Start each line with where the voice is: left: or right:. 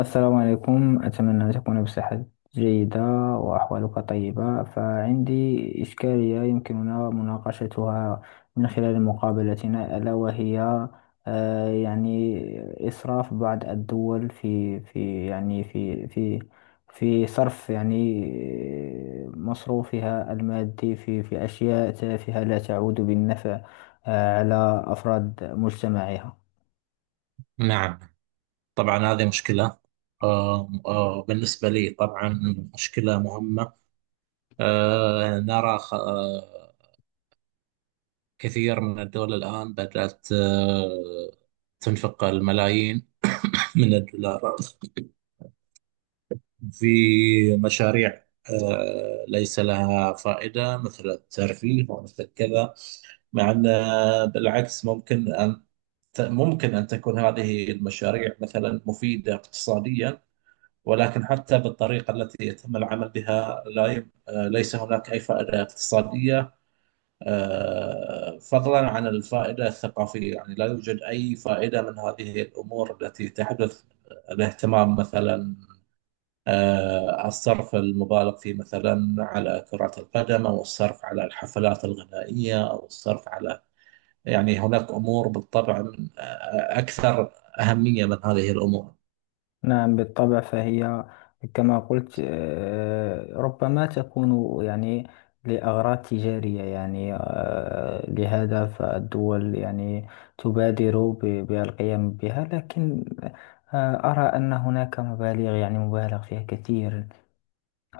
left: السلام عليكم، أتمنى أن تكون بصحة جيدة وأحوالك طيبة. فعندي إشكالية يمكننا مناقشتها من خلال مقابلتنا، ألا وهي يعني إسراف بعض الدول في يعني في في صرف، يعني مصروفها المادي في أشياء تافهة لا تعود بالنفع على أفراد مجتمعها.
right: نعم. طبعا هذه مشكلة. بالنسبة لي طبعا مشكلة مهمة. نرى كثير من الدول الآن بدأت تنفق الملايين من الدولارات في مشاريع ليس لها فائدة، مثل الترفيه ومثل كذا، مع أن بالعكس ممكن أن، ممكن أن تكون هذه المشاريع مثلا مفيدة اقتصاديا، ولكن حتى بالطريقة التي يتم العمل بها لا يم... آه، ليس هناك أي فائدة اقتصادية، فضلا عن الفائدة الثقافية، يعني لا يوجد أي فائدة من هذه الأمور التي تحدث. الاهتمام مثلا الصرف المبالغ فيه مثلا على كرة القدم، أو الصرف على الحفلات الغنائية، أو الصرف على، يعني هناك أمور بالطبع أكثر أهمية من هذه الأمور.
left: نعم، بالطبع. فهي كما قلت ربما تكون يعني لأغراض تجارية، يعني لهذا فالدول يعني تبادر ب- بالقيام بها. لكن أرى أن هناك مبالغ، يعني مبالغ فيها كثير.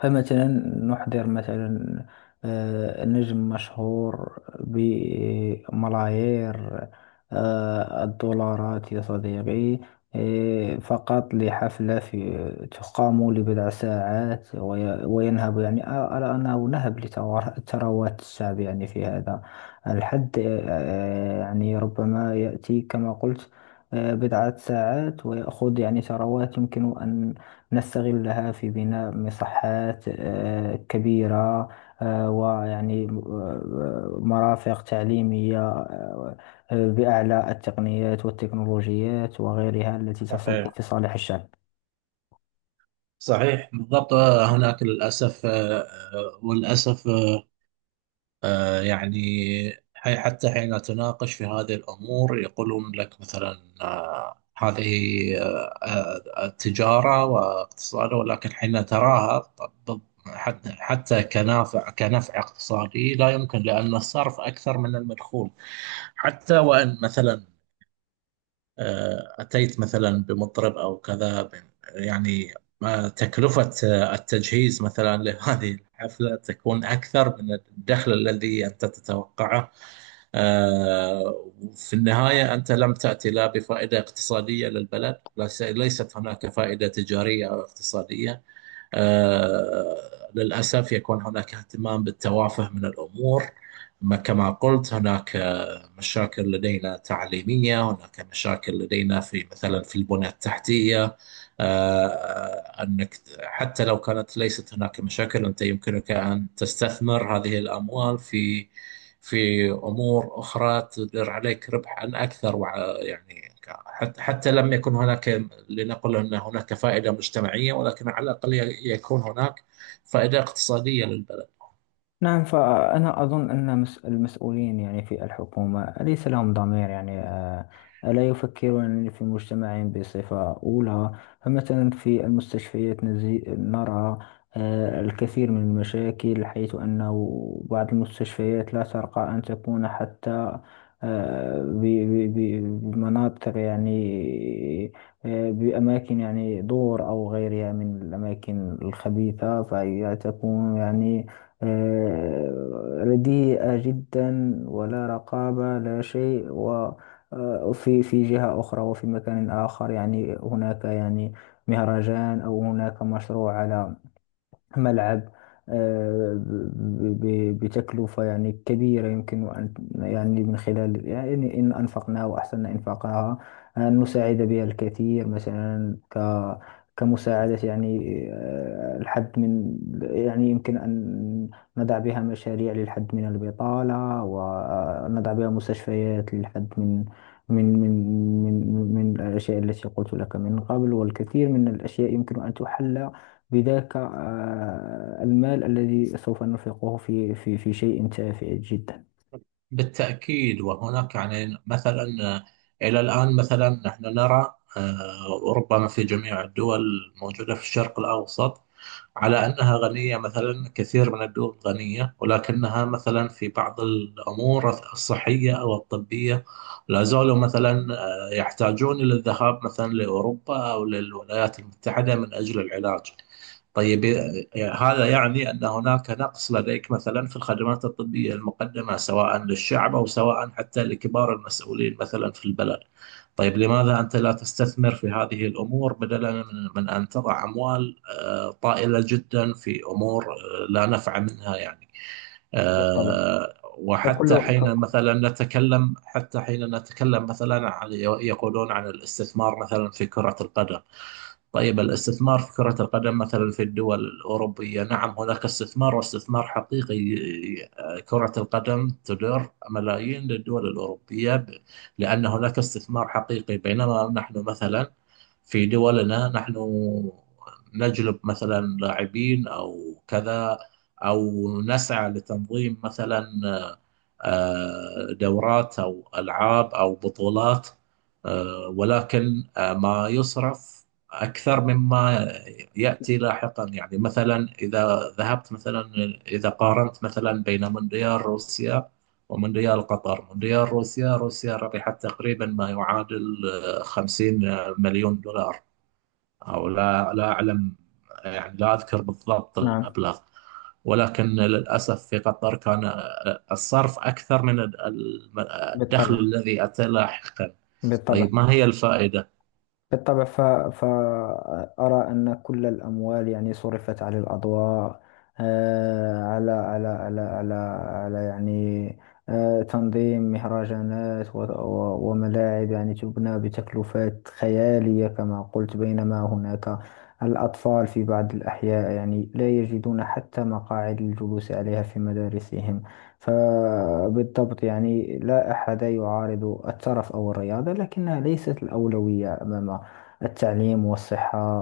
left: فمثلا نحضر مثلا نجم مشهور بملايير الدولارات يا صديقي، فقط لحفلة في تقام لبضع ساعات وينهب، يعني أرى أنه نهب ثروات الشعب يعني في هذا الحد. يعني ربما يأتي كما قلت بضعة ساعات ويأخذ يعني ثروات يمكن أن نستغلها في بناء مصحات كبيرة، ويعني مرافق تعليمية بأعلى التقنيات والتكنولوجيات وغيرها التي تصب
right: صح،
left: في صالح الشعب.
right: صحيح بالضبط. هناك للأسف وللأسف يعني حتى حين تناقش في هذه الأمور يقولون لك مثلا هذه التجارة واقتصاد، ولكن حين تراها حتى كنفع اقتصادي لا يمكن، لأن الصرف أكثر من المدخول. حتى وإن مثلا أتيت مثلا بمطرب أو كذا، يعني ما تكلفة التجهيز مثلا لهذه الحفلة تكون أكثر من الدخل الذي أنت تتوقعه. آه، وفي النهاية أنت لم تأتي لا بفائدة اقتصادية للبلد، ليست هناك فائدة تجارية أو اقتصادية. آه، للأسف يكون هناك اهتمام بالتوافه من الأمور. كما قلت هناك مشاكل لدينا تعليمية، هناك مشاكل لدينا في مثلا في البنية التحتية. أنك حتى لو كانت ليست هناك مشاكل، أنت يمكنك أن تستثمر هذه الأموال في أمور أخرى تدر عليك ربحا أكثر، يعني حتى لم يكن هناك، لنقل أن هناك فائدة مجتمعية، ولكن على الأقل يكون هناك فائدة اقتصادية للبلد.
left: نعم. فأنا أظن أن المسؤولين يعني في الحكومة ليس لهم ضمير، يعني لا يفكرون في مجتمعهم بصفة أولى. فمثلا في المستشفيات نرى الكثير من المشاكل، حيث أنه بعض المستشفيات لا ترقى أن تكون حتى بمناطق، يعني بأماكن يعني دور أو غيرها من الأماكن الخبيثة. فهي تكون يعني رديئة جدا، ولا رقابة لا شيء. و في جهة أخرى وفي مكان آخر يعني هناك يعني مهرجان أو هناك مشروع على ملعب بتكلفة يعني كبيرة، يمكن أن يعني من خلال، يعني إن أنفقناها وأحسننا إنفاقها أن نساعد بها الكثير، مثلا كمساعدة يعني الحد من، يعني يمكن أن نضع بها مشاريع للحد من البطالة، ونضع بها مستشفيات للحد من من من الأشياء التي قلت لك من قبل، والكثير من الأشياء يمكن أن تحل بذاك المال الذي سوف ننفقه في شيء تافه جدا.
right: بالتأكيد. وهناك يعني مثلا إلى الآن مثلا نحن نرى وربما في جميع الدول الموجودة في الشرق الأوسط على أنها غنية، مثلا كثير من الدول غنية ولكنها مثلا في بعض الأمور الصحية أو الطبية لا زالوا مثلا يحتاجون إلى الذهاب مثلا لأوروبا أو للولايات المتحدة من أجل العلاج. طيب. هذا يعني أن هناك نقص لديك مثلا في الخدمات الطبية المقدمة، سواء للشعب أو سواء حتى لكبار المسؤولين مثلا في البلد. طيب، لماذا أنت لا تستثمر في هذه الأمور بدلا من أن تضع أموال طائلة جدا في أمور لا نفع منها، يعني
left: بالطبع.
right: وحتى
left: فكل
right: حين
left: ف-
right: مثلا نتكلم حتى حين نتكلم مثلا عن، يقولون عن الاستثمار مثلا في كرة القدم. طيب، الاستثمار في كرة القدم مثلا في الدول الأوروبية، نعم هناك استثمار واستثمار حقيقي. كرة القدم تدر ملايين للدول الأوروبية، لأن هناك استثمار حقيقي، بينما نحن مثلا في دولنا نحن نجلب مثلا لاعبين أو كذا، أو نسعى لتنظيم مثلا دورات أو ألعاب أو بطولات. ولكن ما يصرف أكثر مما يأتي لاحقا. يعني مثلا إذا ذهبت مثلا، إذا قارنت مثلا بين مونديال روسيا ومونديال قطر، مونديال روسيا، روسيا ربحت تقريبا ما يعادل 50 مليون دولار، أو لا أعلم، يعني لا أذكر بالضبط
left: نعم،
right: المبلغ. ولكن للأسف في قطر كان الصرف أكثر من الدخل
left: بالطبع،
right: الذي أتى لاحقا.
left: بالطبع،
right: طيب، ما هي الفائدة؟
left: بالطبع. فأرى أن كل الأموال يعني صرفت على الأضواء، آه، على على على على على يعني تنظيم مهرجانات، وملاعب يعني تبنى بتكلفات خيالية كما قلت، بينما هناك الأطفال في بعض الأحياء يعني لا يجدون حتى مقاعد للجلوس عليها في مدارسهم. فبالضبط، يعني لا أحد يعارض الترف أو الرياضة، لكنها ليست الأولوية. أمامها التعليم والصحة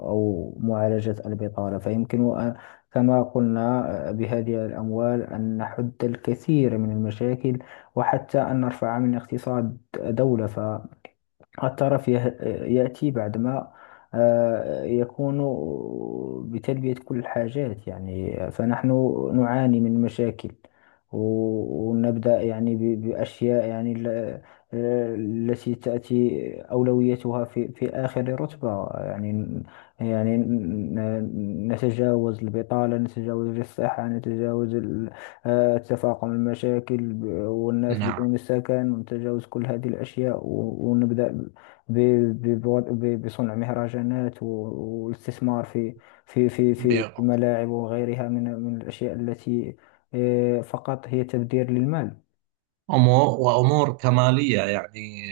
left: أو معالجة البطالة. كما قلنا، بهذه الأموال أن نحد الكثير من المشاكل، وحتى أن نرفع من اقتصاد دولة. الترف يأتي بعدما يكون بتلبية كل الحاجات. يعني فنحن نعاني من مشاكل، ونبدأ يعني بأشياء، يعني التي تأتي أولويتها في آخر رتبة، يعني يعني نتجاوز البطالة، نتجاوز الصحة، نتجاوز تفاقم المشاكل، والناس
right: نعم.
left: بدون السكن، ونتجاوز كل هذه الأشياء، ونبدأ بصنع مهرجانات، والاستثمار في في في
right: ب-
left: في الملاعب وغيرها من الأشياء التي فقط هي تبذير للمال.
right: أمو- وأمور كمالية، يعني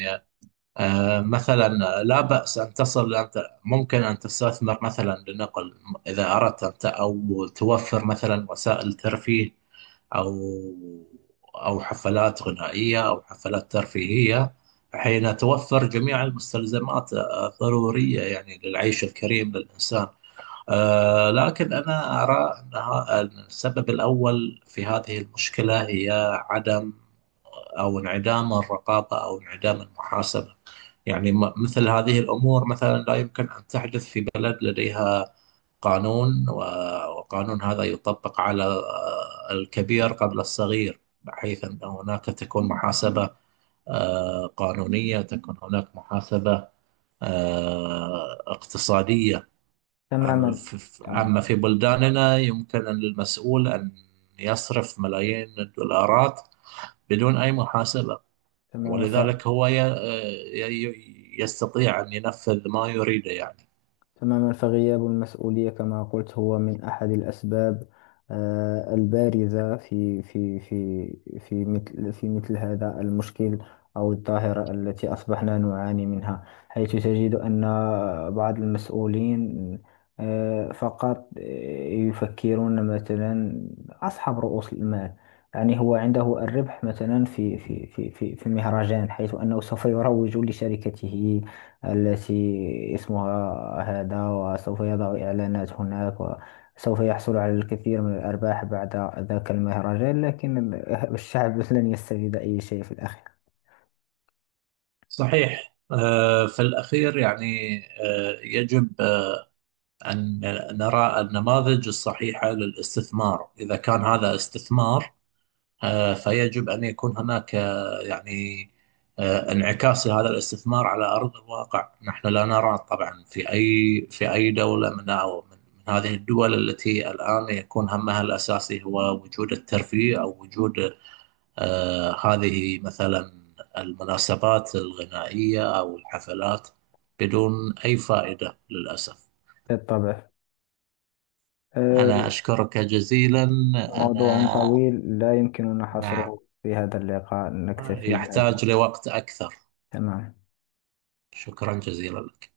right: مثلا لا بأس، أن تصل أنت، ممكن أن تستثمر مثلا، لنقل إذا أردت أنت، أو توفر مثلا وسائل ترفيه، أو أو حفلات غنائية أو حفلات ترفيهية حين توفر جميع المستلزمات الضرورية يعني للعيش الكريم للإنسان. لكن أنا أرى أنها أن السبب الأول في هذه المشكلة هي عدم، أو انعدام الرقابة، أو انعدام المحاسبة. يعني مثل هذه الأمور مثلا لا يمكن أن تحدث في بلد لديها قانون، وقانون هذا يطبق على الكبير قبل الصغير، بحيث أن هناك تكون محاسبة قانونية، تكون هناك محاسبة اقتصادية.
left: تماما.
right: أما في
left: تمام.
right: أما في بلداننا يمكن للمسؤول أن يصرف ملايين الدولارات بدون أي محاسبة،
left: تماما.
right: ولذلك هو يستطيع أن ينفذ ما يريده، يعني
left: تماما. فغياب المسؤولية كما قلت هو من أحد الأسباب البارزة في مثل هذا المشكل، أو الظاهرة التي أصبحنا نعاني منها، حيث تجد أن بعض المسؤولين آه، فقط آه، يفكرون مثلا أصحاب رؤوس المال، يعني هو عنده الربح مثلا في مهرجان، حيث أنه سوف يروج لشركته التي اسمها هذا، وسوف يضع إعلانات هناك، وسوف يحصل على الكثير من الأرباح بعد ذاك المهرجان. لكن الشعب لن يستفيد أي شيء في الأخير.
right: صحيح. في الأخير يعني يجب أن نرى النماذج الصحيحة للاستثمار. إذا كان هذا استثمار فيجب أن يكون هناك يعني انعكاس لهذا الاستثمار على أرض الواقع. نحن لا نرى طبعا في أي دولة من أو من من هذه الدول التي الآن يكون همها الأساسي هو وجود الترفيه، أو وجود هذه مثلا المناسبات الغنائية أو الحفلات، بدون أي فائدة للأسف.
left: بالطبع.
right: أنا
left: آه،
right: أشكرك جزيلا.
left: موضوع
right: أنا،
left: طويل لا يمكننا
right: نعم،
left: حصره في هذا اللقاء، نكتفي بهذا.
right: يحتاج لوقت أكثر.
left: تمام.
right: شكرا جزيلا لك.